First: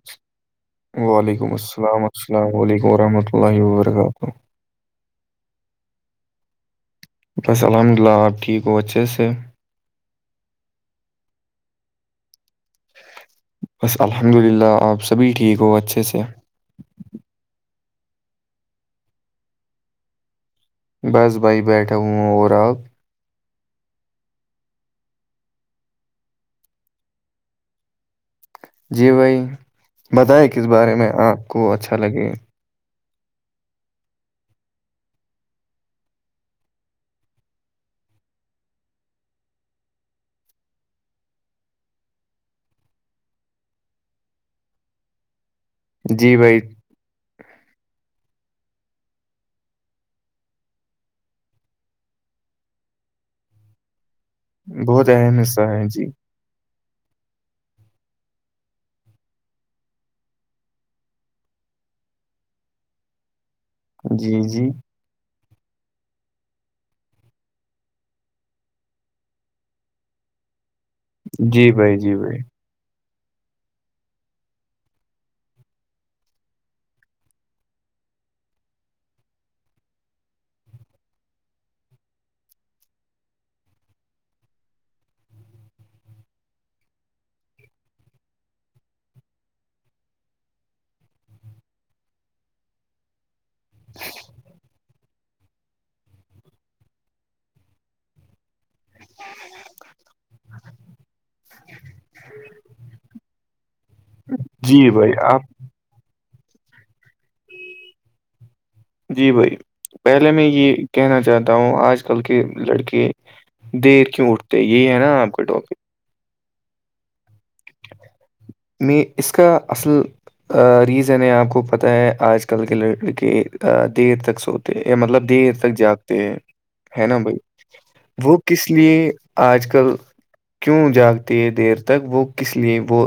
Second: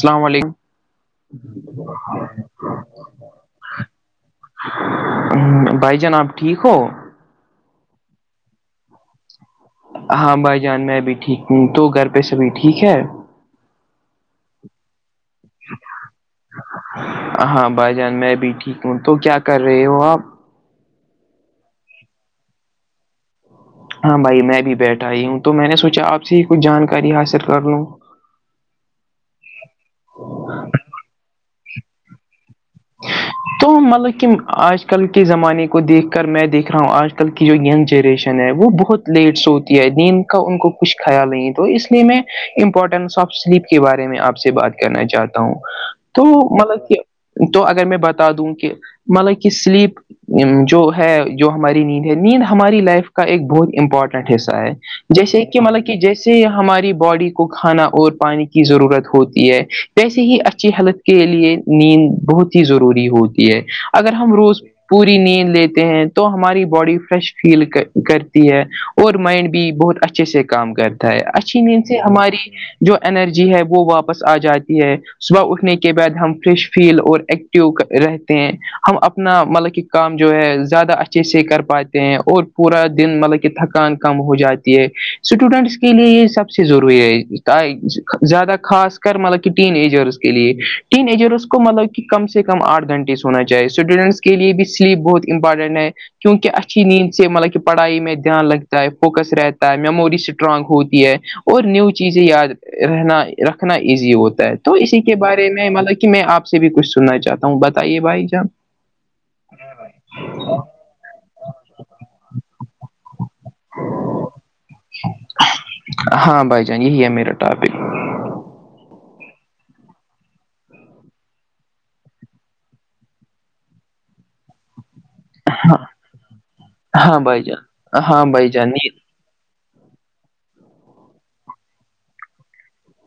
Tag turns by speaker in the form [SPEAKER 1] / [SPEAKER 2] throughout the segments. [SPEAKER 1] اللام علیکم
[SPEAKER 2] وعلیکم السلام السلام علیکم ورحمۃ اللہ وبرکاتہ
[SPEAKER 1] بھائی جانب ٹھیک ہو
[SPEAKER 2] بس الحمد للہ آپ کیٹھیک کو اچے سے
[SPEAKER 1] ہاں بھائی جان میں اب بھی ٹھیک ہوں تو گھر پیشب بھی ٹھیک ہے
[SPEAKER 2] بس الحمد للہ آپ سبھی ٹھیک ہو اچھے سے
[SPEAKER 1] ہاں بھائی جان میں بھی ٹھیک ہوں تو کیا کر رہے ہو آپ
[SPEAKER 2] بس بئی بیٹھ و وہوم اور آپ
[SPEAKER 1] ہاں بھائی میں بھی بیٹھا آئی ہوں تو میں نے سوچا آپ سے ہی کچھ جانکاری حاصل کر لوں
[SPEAKER 2] جی بھائی بتائیں کس بارے میں آپ کو اچھا لگے
[SPEAKER 1] ہاں تو مطلب کہ آج کل کے زمانے کو دیکھ کر میں دیکھ رہا ہوں آج کل کی جو ینگ جنریشن ہے وہ بہت لیٹس ہوتی ہے دین کا ان کو کچھ خیال نہیں تو اس لیے میں امپورٹینس آف سلیپ کے بارے میں آپ سے بات کرنا چاہتا ہوں تو
[SPEAKER 2] جی بھائی
[SPEAKER 1] مطلب کہ تو اگر میں بتا دوں کہ مطلب کہ سلیپ جو ہے جو ہماری نیند ہے نیند ہماری لائف کا ایک بہت امپورٹنٹ ٹھسا ہے
[SPEAKER 2] بہت اہم
[SPEAKER 1] جیسے کہ
[SPEAKER 2] حصہ ہے جی
[SPEAKER 1] ہماری باڈی کو کھانا اور پانی کی ضرورت ہوتی ہے جیسے ہی اچھی ہیلتھ کے لیے نیند بہت ہی ضروری ہوتی ہے اگر ہم
[SPEAKER 2] جی
[SPEAKER 1] روز
[SPEAKER 2] جی
[SPEAKER 1] پوری نیند لیتے ہیں تو ہماری باڈی فریش فیل کرتی ہے اور مائنڈ بھی بہت اچھے سے کام کرتا ہے اچھی
[SPEAKER 2] جی
[SPEAKER 1] نیند
[SPEAKER 2] بھائی
[SPEAKER 1] سے
[SPEAKER 2] جی
[SPEAKER 1] ہماری
[SPEAKER 2] بھائی
[SPEAKER 1] جو انرجی ہے وہ واپس آ جاتی ہے صبح اٹھنے کے بعد ہم فریش فیل اور ایکٹیو رہتے ہیں ہم اپنا مطلب کہ کام جو ہے زیادہ اچھے سے کر پاتے ہیں اور پورا دن مطلب کہ تھکان کم ہو جاتی ہے اسٹوڈنٹس کے لیے یہ سب سے ضروری ہے زیادہ خاص کر مطلب کہ ٹین ایجرس کے لیے ٹین ایجرس کو مطلب کہ کم سے کم آٹھ گنٹے سے ہونا چاہے اسٹوڈنٹس کے لے بھی سلیپ بہت ہی امپارٹنٹ ہے کیونکہ اچھی نیند سے مطلب کہ پڑھائی میں دھیان لگ فوکس رہتا ہے میموری اسٹرانگ ہوتی ہے اور نیو چیزیں یاد رہنا رکھنا ایزی ہوتا ہے تو
[SPEAKER 2] جی
[SPEAKER 1] اسی
[SPEAKER 2] بھائی
[SPEAKER 1] کے
[SPEAKER 2] آپ
[SPEAKER 1] بارے میں مطلب کہ میں آپ سے بھی کچھ سننا چاہتا ہوں بتائیے بھائی جان
[SPEAKER 2] جی بھائی پہلے میں یہ کہنا چاہتا ہوں آج کل کے لڑکے دیر کیوں اٹھتے یہ ہے نا آپ کے ٹاپک
[SPEAKER 1] ہاں بھائی جان یہی ہے میرا ٹاپک
[SPEAKER 2] میں اس کا اصل ریزن ہے آپ کو پتہ ہے آج کل کے لڑک کے دیر تک سو مطلب دیر تک
[SPEAKER 1] ہاں
[SPEAKER 2] جاتے ہیں ہے
[SPEAKER 1] ہاں
[SPEAKER 2] نا بھائی
[SPEAKER 1] جان ہاں
[SPEAKER 2] وہ
[SPEAKER 1] بھائی جان
[SPEAKER 2] کس لیے آج کل کیوں جاگتے ہے دیر تک وہ کس لیے وہ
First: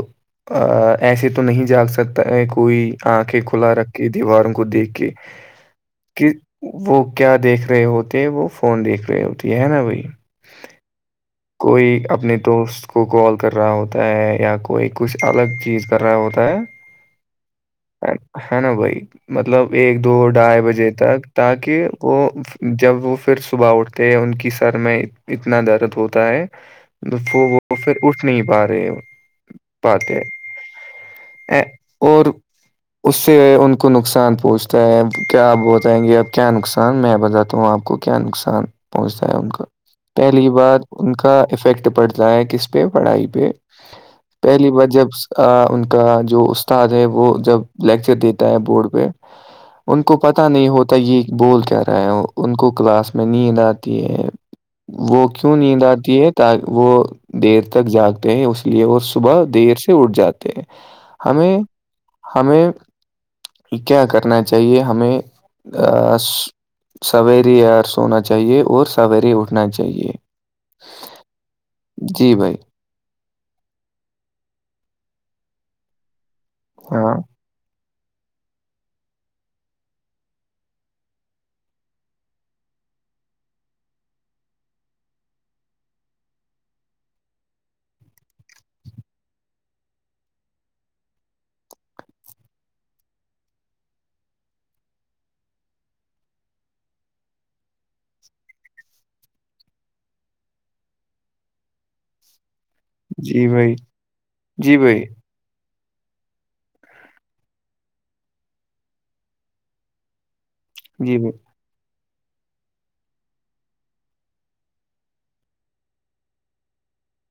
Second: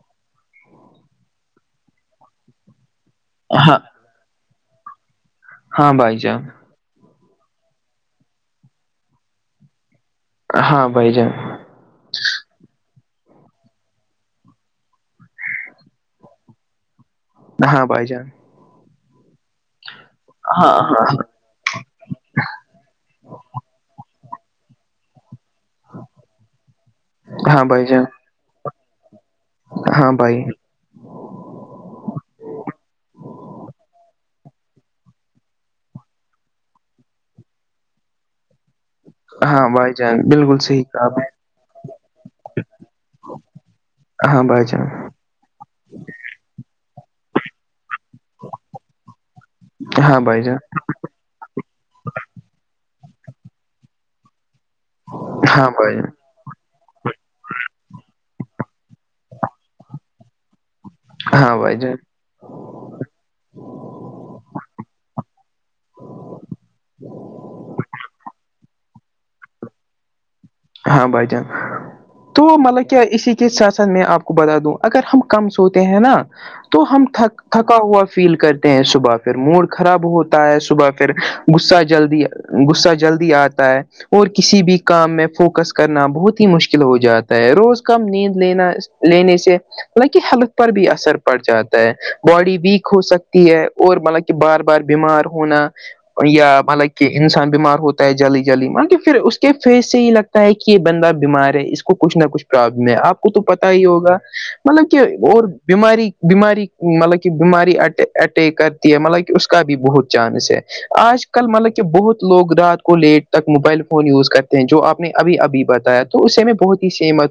[SPEAKER 2] ایسے تو نہیں جاگ سکتا ہے کوئی آنکھیں کھلا
[SPEAKER 1] ہاں
[SPEAKER 2] رکھ کہ دیواروں کو دیکھ کے
[SPEAKER 1] ہاں بھائی
[SPEAKER 2] کہ
[SPEAKER 1] جان
[SPEAKER 2] وہ کیا دیکھ رہے ہوتے وہ فون دیکھ رہے ہوتے ہے نا بھائی
[SPEAKER 1] ہاں بھائی جان
[SPEAKER 2] کوئی اپنے دوست کو کال کر رہا ہوتا ہے یا کوئی کچھ الگ چیز کر رہا ہوتا ہے
[SPEAKER 1] ہاں بھائی جان
[SPEAKER 2] ہے نا بھائی مطلب ایک دو ڈھائی
[SPEAKER 1] ہاں
[SPEAKER 2] بجے
[SPEAKER 1] ہاں
[SPEAKER 2] تک تاکہ وہ جب وہ پھر صبح اٹھتے ان کی سر میں اتنا درد ہوتا ہے وہ
[SPEAKER 1] ہاں
[SPEAKER 2] وہ
[SPEAKER 1] بھائی
[SPEAKER 2] پھر
[SPEAKER 1] جان
[SPEAKER 2] اٹھ نہیں پا رہے
[SPEAKER 1] ہاں بھائی
[SPEAKER 2] [inaudible] اور اس سے ان کو نقصان پہنچتا ہے کیا بتائیں گے اب کیا نقصان میں بتاتا ہوں آپ کو نقصان پہنچتا ہے ان کا
[SPEAKER 1] ہاں بھائی جان
[SPEAKER 2] پہلی
[SPEAKER 1] بالکل
[SPEAKER 2] بار
[SPEAKER 1] صحیح کہا
[SPEAKER 2] ان
[SPEAKER 1] آپ نے
[SPEAKER 2] کا افیکٹ پڑتا ہے کس پہ پڑھائی پہ
[SPEAKER 1] ہاں بھائی
[SPEAKER 2] پہلی
[SPEAKER 1] جان
[SPEAKER 2] بار جب ان کا جو استاد ہے وہ جب لیکچر دیتا ہے بورڈ پہ ان کو
[SPEAKER 1] ہاں بھائی
[SPEAKER 2] پتا
[SPEAKER 1] جان
[SPEAKER 2] نہیں ہوتا یہ بول کہ رہا ہے ان کو کلاس میں نیند آتی ہے وہ کیوں
[SPEAKER 1] ہاں
[SPEAKER 2] نیند
[SPEAKER 1] بھائی جان
[SPEAKER 2] آتی ہے وہ دیر تک جاگتے ہیں اس لیے وہ صبح دیر سے اٹھ جاتے ہیں
[SPEAKER 1] ہاں
[SPEAKER 2] ہمیں
[SPEAKER 1] بھائی جان
[SPEAKER 2] ہمیں کیا کرنا چاہیے ہمیں سوییر سونا چاہیے اور سوییرے اٹھنا چاہیے
[SPEAKER 1] ہاں بھائی جان
[SPEAKER 2] جی
[SPEAKER 1] تو
[SPEAKER 2] بھائی
[SPEAKER 1] مطلب کیا اسی ساسن میں آپ کو بتا دوں اگر ہم کم سوتے ہیں نا تو ہم
[SPEAKER 2] ہاں
[SPEAKER 1] تھک تھکا ہوا فیل کرتے ہیں صبح پھر موڈ خراب ہوتا ہے صبح پھر غصہ جلدی غصہ جلدی آتا ہے اور کسی بھی کام میں فوکس فکس کرنا بہت ہی مشکل ہو جاتا ہے روز کم نیند لینا لینے سے مطلب کہ ہیلتھ پر بھی اثر پڑ جاتا ہے باڈی ویک ہو سکتی ہے اور مطلب کہ بار بار بیمار ہونا یا مطلب کہ انسان بیمار ہوتا ہے جلدی جلدی مطب کہ پھر اس کے فیس سے ہی لگتا ہے کہ یہ بندہ بیمار ہے اس کو کچ نہ کچھ ابلم ہے آپ کو تو
[SPEAKER 2] جی
[SPEAKER 1] پتا
[SPEAKER 2] بھائی
[SPEAKER 1] ہی ہوگا
[SPEAKER 2] جی
[SPEAKER 1] مطلب کہ
[SPEAKER 2] بھائی
[SPEAKER 1] اور بیماری بیماری مطلب کہ بیماری اٹیک کرتی ہے مطلب کہ اس کا بھی بہت چانس ہے
[SPEAKER 2] جی
[SPEAKER 1] آج
[SPEAKER 2] بھائی
[SPEAKER 1] کل مطلب کہ بہت لوگ رات کو لیٹ تک موبائل فون یوز کرتے ہیں جو آپ نے ابھی ابھی بتایا تو اسے میں بہت ہی سحمت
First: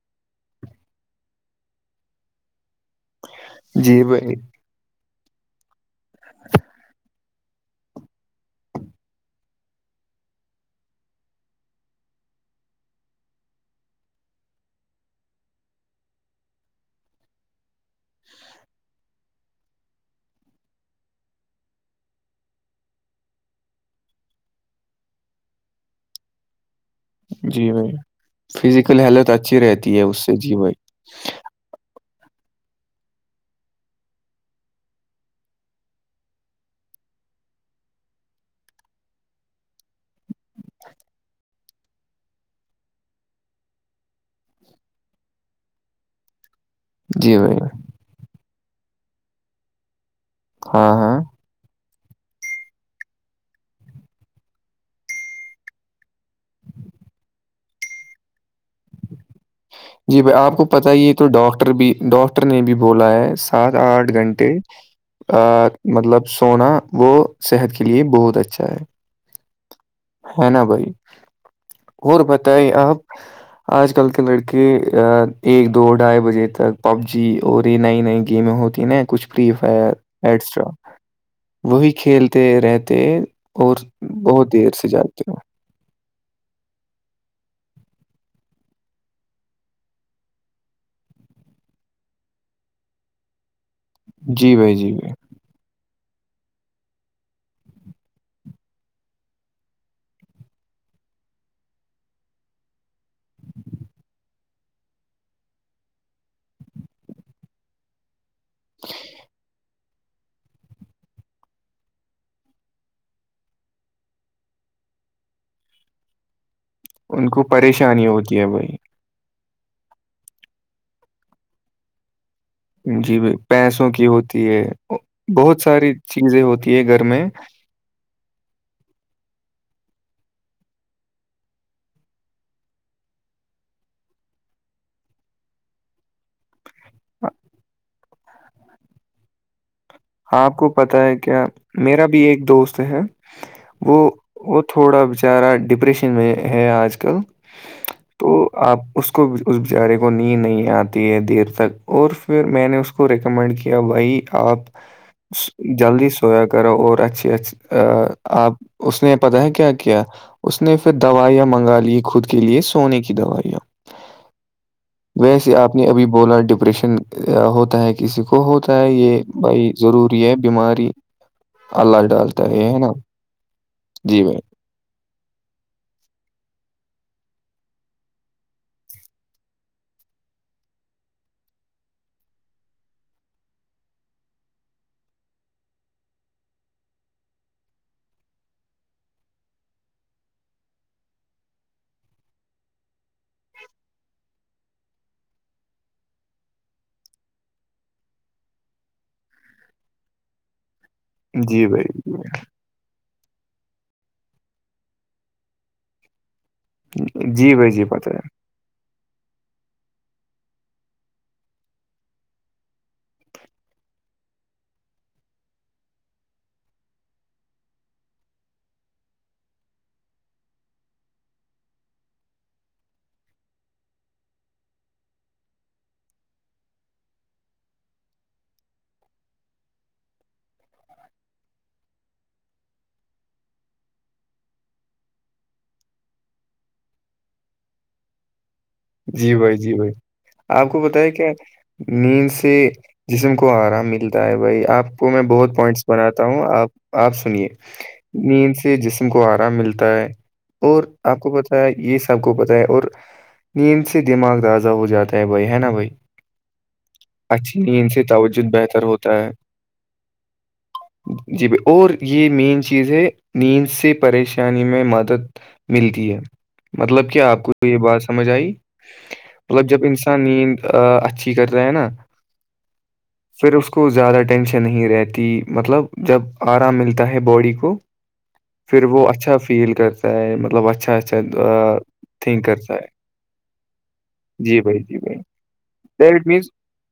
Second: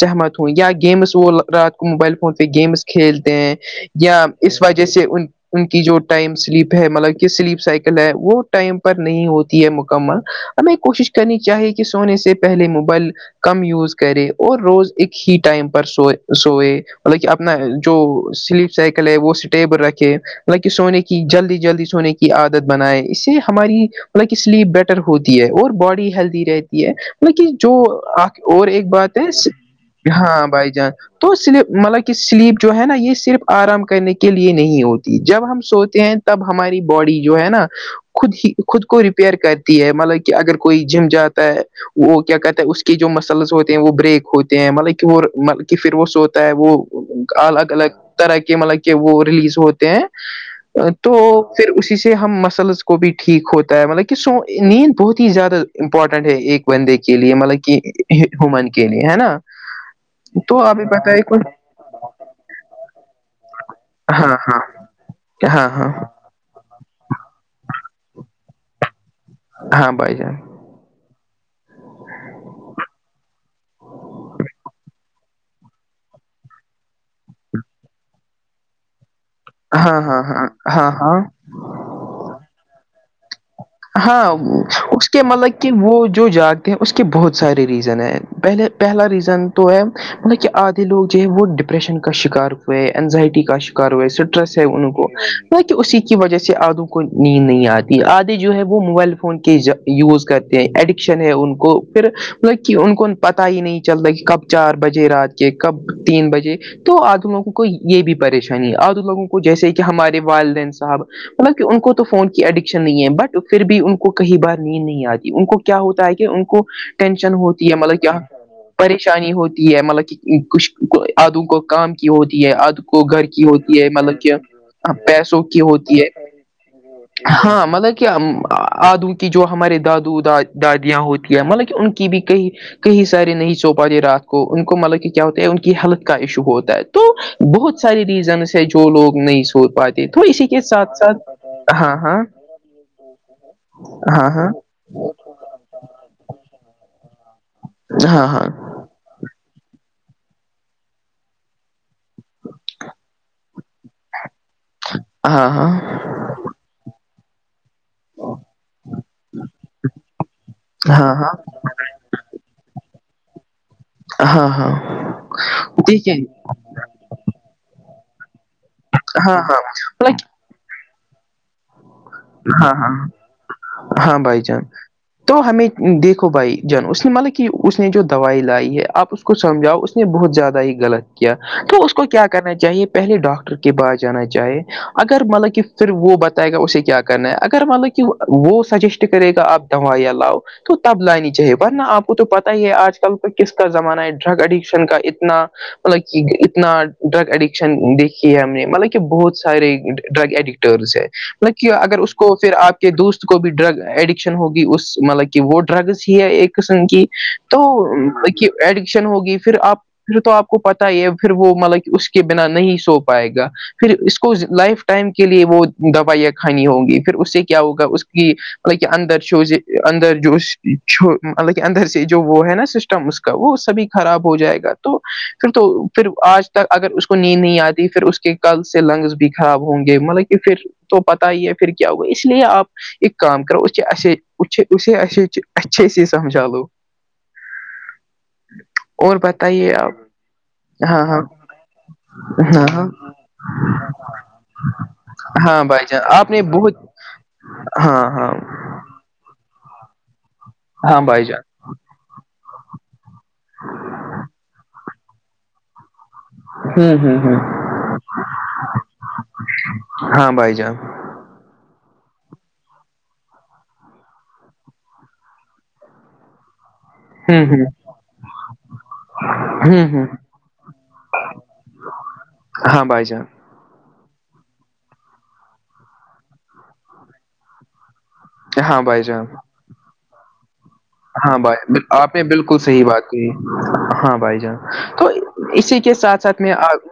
[SPEAKER 1] سہمت ہوں یا گیمس وہ رات کو موبائل فون پہ گیمس کھیلتے ہیں
[SPEAKER 2] جی
[SPEAKER 1] یا
[SPEAKER 2] بھائی
[SPEAKER 1] اس وجہ سے ان ان کی جو ٹائم سلیپ ہے مطلب سلیپ سائیکل ہے وہ ٹائم پر نہیں ہوتی ہے مکمل ہمیں کوشش کرنی چاہیے کہ سونے سے پہلے موبائل کم یوز کرے اور روز ایک ہی ٹائم پر سوئے سوئے مطلب کہ اپنا جو سلپ سائیکل ہے وہ سٹیبل رکھے لکہ سونے کی جلدی جلدی سونے کی عادت بنائے اس سے ہماری مطلب سلیپ بیٹر ہوتی ہے اور باڈی ہیلدی رہتی ہے لیکن
[SPEAKER 2] جی
[SPEAKER 1] جو
[SPEAKER 2] بھائی
[SPEAKER 1] آ اور ایک
[SPEAKER 2] فزیکل
[SPEAKER 1] بات ہے
[SPEAKER 2] ہیلتھ اچھی رہتی ہے اس سے
[SPEAKER 1] ہاں
[SPEAKER 2] جی
[SPEAKER 1] بھائی جان تو سلپ مطلب کہ سلپ جو ہے نا یہ صرف آرام کرنے کے لیے نہیں ہوتی جب ہم سوتے ہیں تب ہماری باڈی جو ہے نا خود ہی خود کو ریپیئر کرتی ہے مطلب کہ اگر کوئی جم جاتا ہے وہ کیا کہتا ہے اس کے جو مسلس ہوتے ہیں وہ بریک ہوتے ہیں مطلب کہ وہ کہ پھر وہ سوتا ہے وہ
[SPEAKER 2] جی بھائی
[SPEAKER 1] الگ الگ طرح کے مطلب کہ وہ ریلیز ہوتے ہیں
[SPEAKER 2] ہاں
[SPEAKER 1] تو
[SPEAKER 2] ہاں
[SPEAKER 1] پھر اسی سے ہم مسلس کو بھی ٹھیک ہوتا ہے مطلب کہ سو نیند بہت ہی زیادہ امپورٹنٹ ہے ایک بندے کے لیے مطلب کہ ہومن کے لیے ہے نا
[SPEAKER 2] جی بھائی آپ
[SPEAKER 1] تو
[SPEAKER 2] کو
[SPEAKER 1] ابھی
[SPEAKER 2] پت ہی
[SPEAKER 1] بتائے
[SPEAKER 2] تو
[SPEAKER 1] کوئی
[SPEAKER 2] ڈاکٹر بھی ڈاکٹر نے بھی بولا ہے سات آٹھ
[SPEAKER 1] ہاں
[SPEAKER 2] گنٹے
[SPEAKER 1] ہاں
[SPEAKER 2] آ
[SPEAKER 1] ہاں ہاں
[SPEAKER 2] مطلب سونا وہ صحت کے لیے بہت اچھا ہے
[SPEAKER 1] ہاں بھائی جان
[SPEAKER 2] ہنا بھائی اور بتائی آپ آج کل کے لڑکے ایک دو ڈھائی بجے تک پب جی اور یہ نئی نئی گیم ہوتی نا کچھ فری فائر
[SPEAKER 1] ہاں ہاں ہاں
[SPEAKER 2] اسٹرا
[SPEAKER 1] ہاں ہاں
[SPEAKER 2] وہی کھیلتے رہتے اور
[SPEAKER 1] ہاں
[SPEAKER 2] بہت دیر سے
[SPEAKER 1] اس کے
[SPEAKER 2] جاگتے
[SPEAKER 1] مطلب
[SPEAKER 2] ہیں
[SPEAKER 1] یکن وہ جو جاتے ہیں اس کے بہت سارے ریزن ہیں پہلے پہلا ریزن تو ہے مطلب کہ آدھے لوگ جو ہے وہ ڈپریشن کا شکار ہوئے ہے انینزائٹی کاار
[SPEAKER 2] جی
[SPEAKER 1] ٹرس ہے
[SPEAKER 2] بھائی
[SPEAKER 1] ان
[SPEAKER 2] جی
[SPEAKER 1] کو
[SPEAKER 2] بھائی
[SPEAKER 1] بہ اسی کی وجہ سے آدوں کو نیند نہیں آتی آد جو ہے وہ موبائل فون کے یوز کرتے ہیں ایڈکشن ہے ان کو پھر مطلب کہ ان کو پتا ہی نہیں چلتا کہ کب چار بجے رات کے کب تین بجے تو آد لوگوں کو یہ بھی پریشانی آد لوگوں کو جیسے کہ ہمارے والدین صاحب مطلب کہ ان کو تو فون کی ایڈکشن نہیں ہے بٹ تو پھر بھی ان کو کئی بار نیند نہیں آتی ان کو کیا ہوتا ہے کہ ان کو
[SPEAKER 2] ان
[SPEAKER 1] ٹینشن
[SPEAKER 2] کو
[SPEAKER 1] ہوتی ہے مطلب
[SPEAKER 2] پریشانی
[SPEAKER 1] کیا
[SPEAKER 2] ہوتی ہے
[SPEAKER 1] پر
[SPEAKER 2] بھائی
[SPEAKER 1] پریشانی ہوتی ہے مطلب کہ کچھ آدوں کو کام کی ہوتی ہے کو
[SPEAKER 2] جی
[SPEAKER 1] گھر
[SPEAKER 2] بھائی
[SPEAKER 1] کی ہوتی ہے
[SPEAKER 2] پیسوں کی
[SPEAKER 1] مطلب کہ
[SPEAKER 2] ہوتی ہے
[SPEAKER 1] پیسوں کی
[SPEAKER 2] بہت ساری
[SPEAKER 1] ہوتی ہے
[SPEAKER 2] چیزیں ہوتی ہے گھر میں
[SPEAKER 1] ہاں مطلب آدو کی جو ہمارے دادو دادیاں ہوتی ہیں مطلب کہ ان کی بھی کئی کہیں سارے نہیں سو پاتے رات کو ان کو مطلب کہ کیا ہوتا ہے ان کی ہیلتھ کا ایشو ہوتا ہے تو بہت ساراری ریزنس ہے جو لوگ نہیں سوچ پاتے تھے
[SPEAKER 2] ہاں آپ کو پتا ہے کیا میرا بھی
[SPEAKER 1] ہاں
[SPEAKER 2] ایک دوست ہے وہ
[SPEAKER 1] ہاں
[SPEAKER 2] وہ تھوڑا بچارا ڈپریشن میں ہے آج کل
[SPEAKER 1] ہاں ہاں
[SPEAKER 2] تو
[SPEAKER 1] ہاں
[SPEAKER 2] آپ اس کو اس بیچارے کو نیند نہیں آتی ہے دیر تک اور پھر میں نے اس کو ریکمنڈ کیا بھائی آپ
[SPEAKER 1] [unintelligible]
[SPEAKER 2] جلدی
[SPEAKER 1] ہاں
[SPEAKER 2] سویا کرو اور اچھی اچ ا آپ اس نے پتا ہے کیا کیا اس نے پھر
[SPEAKER 1] ہاں ہاں
[SPEAKER 2] دوائیاں منگا لی خود کے لیے سونے کی دوائیاں
[SPEAKER 1] ہاں ہاں
[SPEAKER 2] ویسے آپ نے ابھی
[SPEAKER 1] دیکھیے
[SPEAKER 2] بولا ڈپریشن ہوتا ہے کسی کو ہوتا ہے یہ
[SPEAKER 1] ہاں ہاں
[SPEAKER 2] بھائی ضروری
[SPEAKER 1] مطلب
[SPEAKER 2] ہے بیماری اللہ ڈالتے
[SPEAKER 1] ہاں ہاں ہاں بائی
[SPEAKER 2] بھائی
[SPEAKER 1] چانس تو ہمیں دیکھو بھائی جان اس نے مطلب کہ اس نے جو دوائی لائی ہے آپ کو سمجھاؤ اس نے بہت زیادہ ہی غط کیا تو اس کو کیا کرنا چاہیے پہلے ڈاکٹر باہ جانا چاہے اگر مطلب کہ پھر وہ بتائے گا اسے کیا کرنا ہے اگر مان لو کہ وہ سجیسٹ کرے گا آپ دوا یا لاؤ تو تب لانی چاہیے ورنہ آپ کو تو پتہ ہی ہے آج کل تو کس کا زمانہ ہے ڈرگ اڈکشن کا اتنا مطلب کہ اتنا ڈرگ اڈکشن دیکھی ہے ہم نے مطلب کہ بہت سارے ڈرگ اڈکٹرس ہے مطلب
[SPEAKER 2] جی
[SPEAKER 1] اگر
[SPEAKER 2] بھائی
[SPEAKER 1] اس کو پھر آپ کے دوست کو بھی ڈرگ ایڈکشن ہوگی اس مطلب کہ وہ ڈرگز ہی ہے ایک قسم کی
[SPEAKER 2] جی
[SPEAKER 1] تو
[SPEAKER 2] بھائی جی پتہ ہے
[SPEAKER 1] ایڈکشن ہوگی پھر آپ پھر تو آپ کو پتا ہی ہے پھر وہ مطلب کہ اس کے بنا نہیں سو پائے گا پھر اس کو لائف ٹائم کے لیے وہ دوائی یا کانی ہوں گی پھر اس سے کیا ہوگا اس کی مطلب کہ اندر چ اندر جو چ مطلب کہ اندر سے جو وہ ہے نا وہ سبھی خراب ہو جائے گا تو پھر تو پھر آج تک ا اس کو نین نہیں آتی پھر کہ کل سے لنگس بھی خراب ہوں گے مطلب کہ پھر تو پت ہی ہے پھر کیا ہوا اس لیے آپ ایک کام کرو اسے اے اسےے اچھے سے سمجھا لو اور
[SPEAKER 2] جی بھائی
[SPEAKER 1] بتائیے
[SPEAKER 2] جی بھائی
[SPEAKER 1] آپ
[SPEAKER 2] آپ کو
[SPEAKER 1] ہاں
[SPEAKER 2] بتیا
[SPEAKER 1] ہاں
[SPEAKER 2] کیا نیند سے
[SPEAKER 1] ہاں ہاں
[SPEAKER 2] جسم کو آرام ملتا ہے بھائی آپ میں بہت
[SPEAKER 1] ہاں
[SPEAKER 2] پوائنٹس
[SPEAKER 1] بھائی جان
[SPEAKER 2] بناتا
[SPEAKER 1] نے
[SPEAKER 2] ہوں آپ
[SPEAKER 1] بہت
[SPEAKER 2] آپ سنیے
[SPEAKER 1] ہاں ہاں
[SPEAKER 2] نیند سے جس ت کو آرام ملتا ہے اور
[SPEAKER 1] ہاں
[SPEAKER 2] آپ
[SPEAKER 1] بھائی
[SPEAKER 2] کو
[SPEAKER 1] جان
[SPEAKER 2] پتا ہے یہ سب کو پتا ہے اور نیند سے دماغ تازہ ہو جاتا ہے بھائی ہے نا بھائی
[SPEAKER 1] ہوں ہوں ہ
[SPEAKER 2] اچھی ند سے توجہ بہتر ہوتا ہے
[SPEAKER 1] ہاں بھائی جان
[SPEAKER 2] جی ب اور یہ مین چیز ہے نیند سے پریشانی میں مدد ملتی ہے مطلب کہ آپ
[SPEAKER 1] ہوں
[SPEAKER 2] کو
[SPEAKER 1] ہ
[SPEAKER 2] یہ بات سمجھ مطلب جب
[SPEAKER 1] ہوں ہ
[SPEAKER 2] انسان نیند اچھی کر رہا ہے نا
[SPEAKER 1] ہاں بھائی جان
[SPEAKER 2] پھر اس کو زیادہ ٹینشن نہیں رہتی مطلب جب آرام ملتا ہے باڈی کو
[SPEAKER 1] ہاں
[SPEAKER 2] پھر
[SPEAKER 1] بھائی
[SPEAKER 2] وہ
[SPEAKER 1] جان
[SPEAKER 2] اچھا فیل کرتا ہے مطلب اچھا اچھا
[SPEAKER 1] ہاں بھائی آپ نے
[SPEAKER 2] تھنک
[SPEAKER 1] بالکل
[SPEAKER 2] کرتا
[SPEAKER 1] صحیح
[SPEAKER 2] ہے
[SPEAKER 1] بات کی ہاں بھائی جان
[SPEAKER 2] جی جی
[SPEAKER 1] تو
[SPEAKER 2] بھائی
[SPEAKER 1] اسی کے ساتھ
[SPEAKER 2] دیٹ
[SPEAKER 1] ساتھ
[SPEAKER 2] مینس
[SPEAKER 1] میں آپ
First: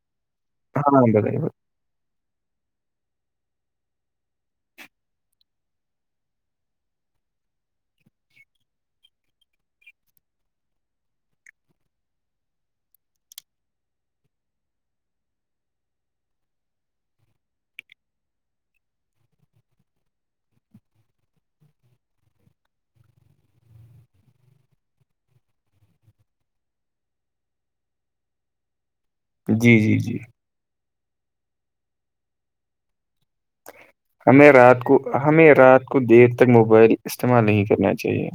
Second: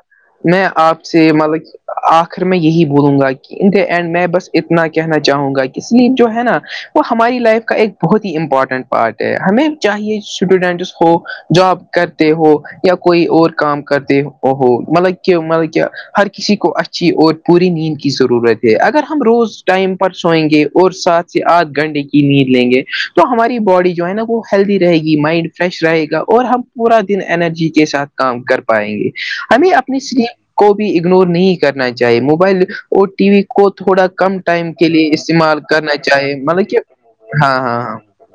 [SPEAKER 1] میں
[SPEAKER 2] ہاں
[SPEAKER 1] آپ سے
[SPEAKER 2] بتائیے بھائی
[SPEAKER 1] مطلب آخر میں یہی بولوں گا کہ ان دا اینڈ میں بس اتنا کہنا چاہوں گا کہ سلیپ جو ہے نا وہ ہماری لائف کا ایک بہت ہی امپارٹنٹ پارٹ ہے ہمیں چاہیے اسٹوڈنٹس ہو جاب کرتے ہو یا کوئی اور کام کرتے وہ مطلب کہ مطلب کہ ہر کسی کو اچھی اور پوری نیند کی ضرورت ہے اگر ہم روز ٹائم پر سوئیں گے اور ساتھ سے آدھ گھنٹے کی نیند لیں گے تو ہمارے باڈی جو ہے نا وہ ہیلدی رہے گی مائنڈ فریش رہے گا اور ہم پورا دن اینرجی کے ساتھ کام کر پائیں گے ہمیں
[SPEAKER 2] جی جی
[SPEAKER 1] اپنی
[SPEAKER 2] جی
[SPEAKER 1] سف کو بھی اگنور نہیں کرنا چاہیے موبائل اور ٹی وی کو تھوڑا کم
[SPEAKER 2] ہمیں
[SPEAKER 1] ٹائم
[SPEAKER 2] رات
[SPEAKER 1] کے
[SPEAKER 2] کو
[SPEAKER 1] لیے
[SPEAKER 2] ہمیں
[SPEAKER 1] استعمال
[SPEAKER 2] رات
[SPEAKER 1] کرنا
[SPEAKER 2] کو دیر
[SPEAKER 1] چاہیے
[SPEAKER 2] تک
[SPEAKER 1] مطلب کہ
[SPEAKER 2] موبائل استعمال
[SPEAKER 1] ہاں
[SPEAKER 2] نہیں
[SPEAKER 1] ہاں
[SPEAKER 2] کرنا
[SPEAKER 1] ہاں
[SPEAKER 2] چاہیے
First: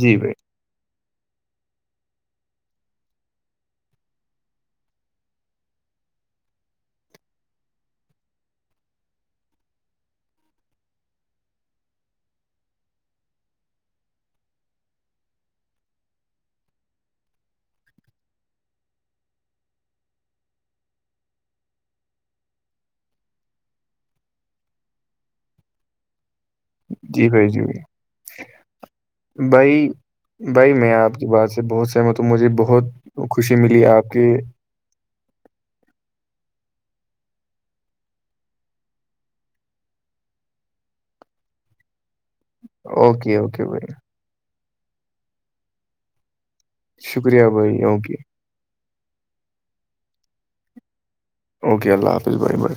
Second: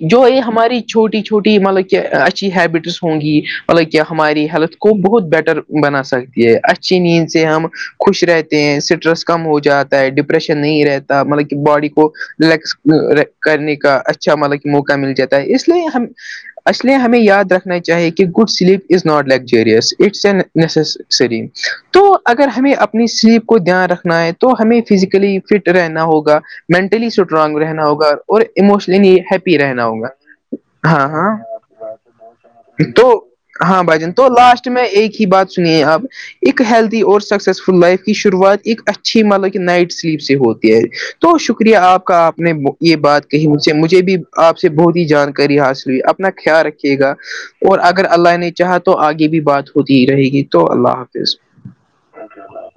[SPEAKER 2] جی
[SPEAKER 1] جو
[SPEAKER 2] بھائی
[SPEAKER 1] یہ ہماری چھوٹی چھوٹی مطلب کہ اچھی ہیبٹس ہوں گی مطلب کہ ہماری ہیلتھ کو بہت بیٹر بنا سکتی ہے اچھی نیند سے ہم خوش رہتے ہیں اسٹریس کم ہو جاتا ہے ڈپریشن نہیں رہتا مطلب کہ باڈی کو ریکس کرنے کاچ اچھا مطلب کہ موقع مل جاتا ہے اس لیے ہم اسلے ہمیں یاد رکھنا چاہیے کہ good sleep is not luxurious it's a necessary تو اگر ہمیں اپنی سلیپ کو دھیان رکھنا ہے تو ہمیں فزیکلی فٹ رہنا ہوگا مینٹلی
[SPEAKER 2] جی بھائی
[SPEAKER 1] اسٹرانگ
[SPEAKER 2] جی بھائی
[SPEAKER 1] رہنا ہوگا اور اموشنلی ہیپی رہنا
[SPEAKER 2] بھائی
[SPEAKER 1] ہوگا
[SPEAKER 2] بھائی میں
[SPEAKER 1] ہاں
[SPEAKER 2] آپ کی
[SPEAKER 1] ہاں
[SPEAKER 2] بات سے بہت سہمت ہوں مجھے بہت
[SPEAKER 1] تو
[SPEAKER 2] خوشی
[SPEAKER 1] ہاں
[SPEAKER 2] ملی آپ
[SPEAKER 1] بھجن تو
[SPEAKER 2] کے
[SPEAKER 1] لاسٹ میں ایک ہی بات سنیے آپ ایک ہیلدی اور سکسیسفل لائف کی شروعات ایک اچھی مطلب کہ نائٹ سلیپ سے ہوتی ہے تو شکریہ آپ کا آپ نے یہ بات
[SPEAKER 2] اوکے
[SPEAKER 1] کہی
[SPEAKER 2] اوکے
[SPEAKER 1] سے
[SPEAKER 2] بھائی
[SPEAKER 1] مجھے بھی آپ سے بہت ہی جانکاری حاصل ہوئی اپنا خیال رکھیے گا
[SPEAKER 2] شکریہ
[SPEAKER 1] اور
[SPEAKER 2] بھائی
[SPEAKER 1] اگر
[SPEAKER 2] اوکے
[SPEAKER 1] اللہ نے چاہاں تو آگے بھی بات ہوتی ہی رہے گی تو اللہ حافظ
[SPEAKER 2] اوکے اللہ حافظ بائے بھائی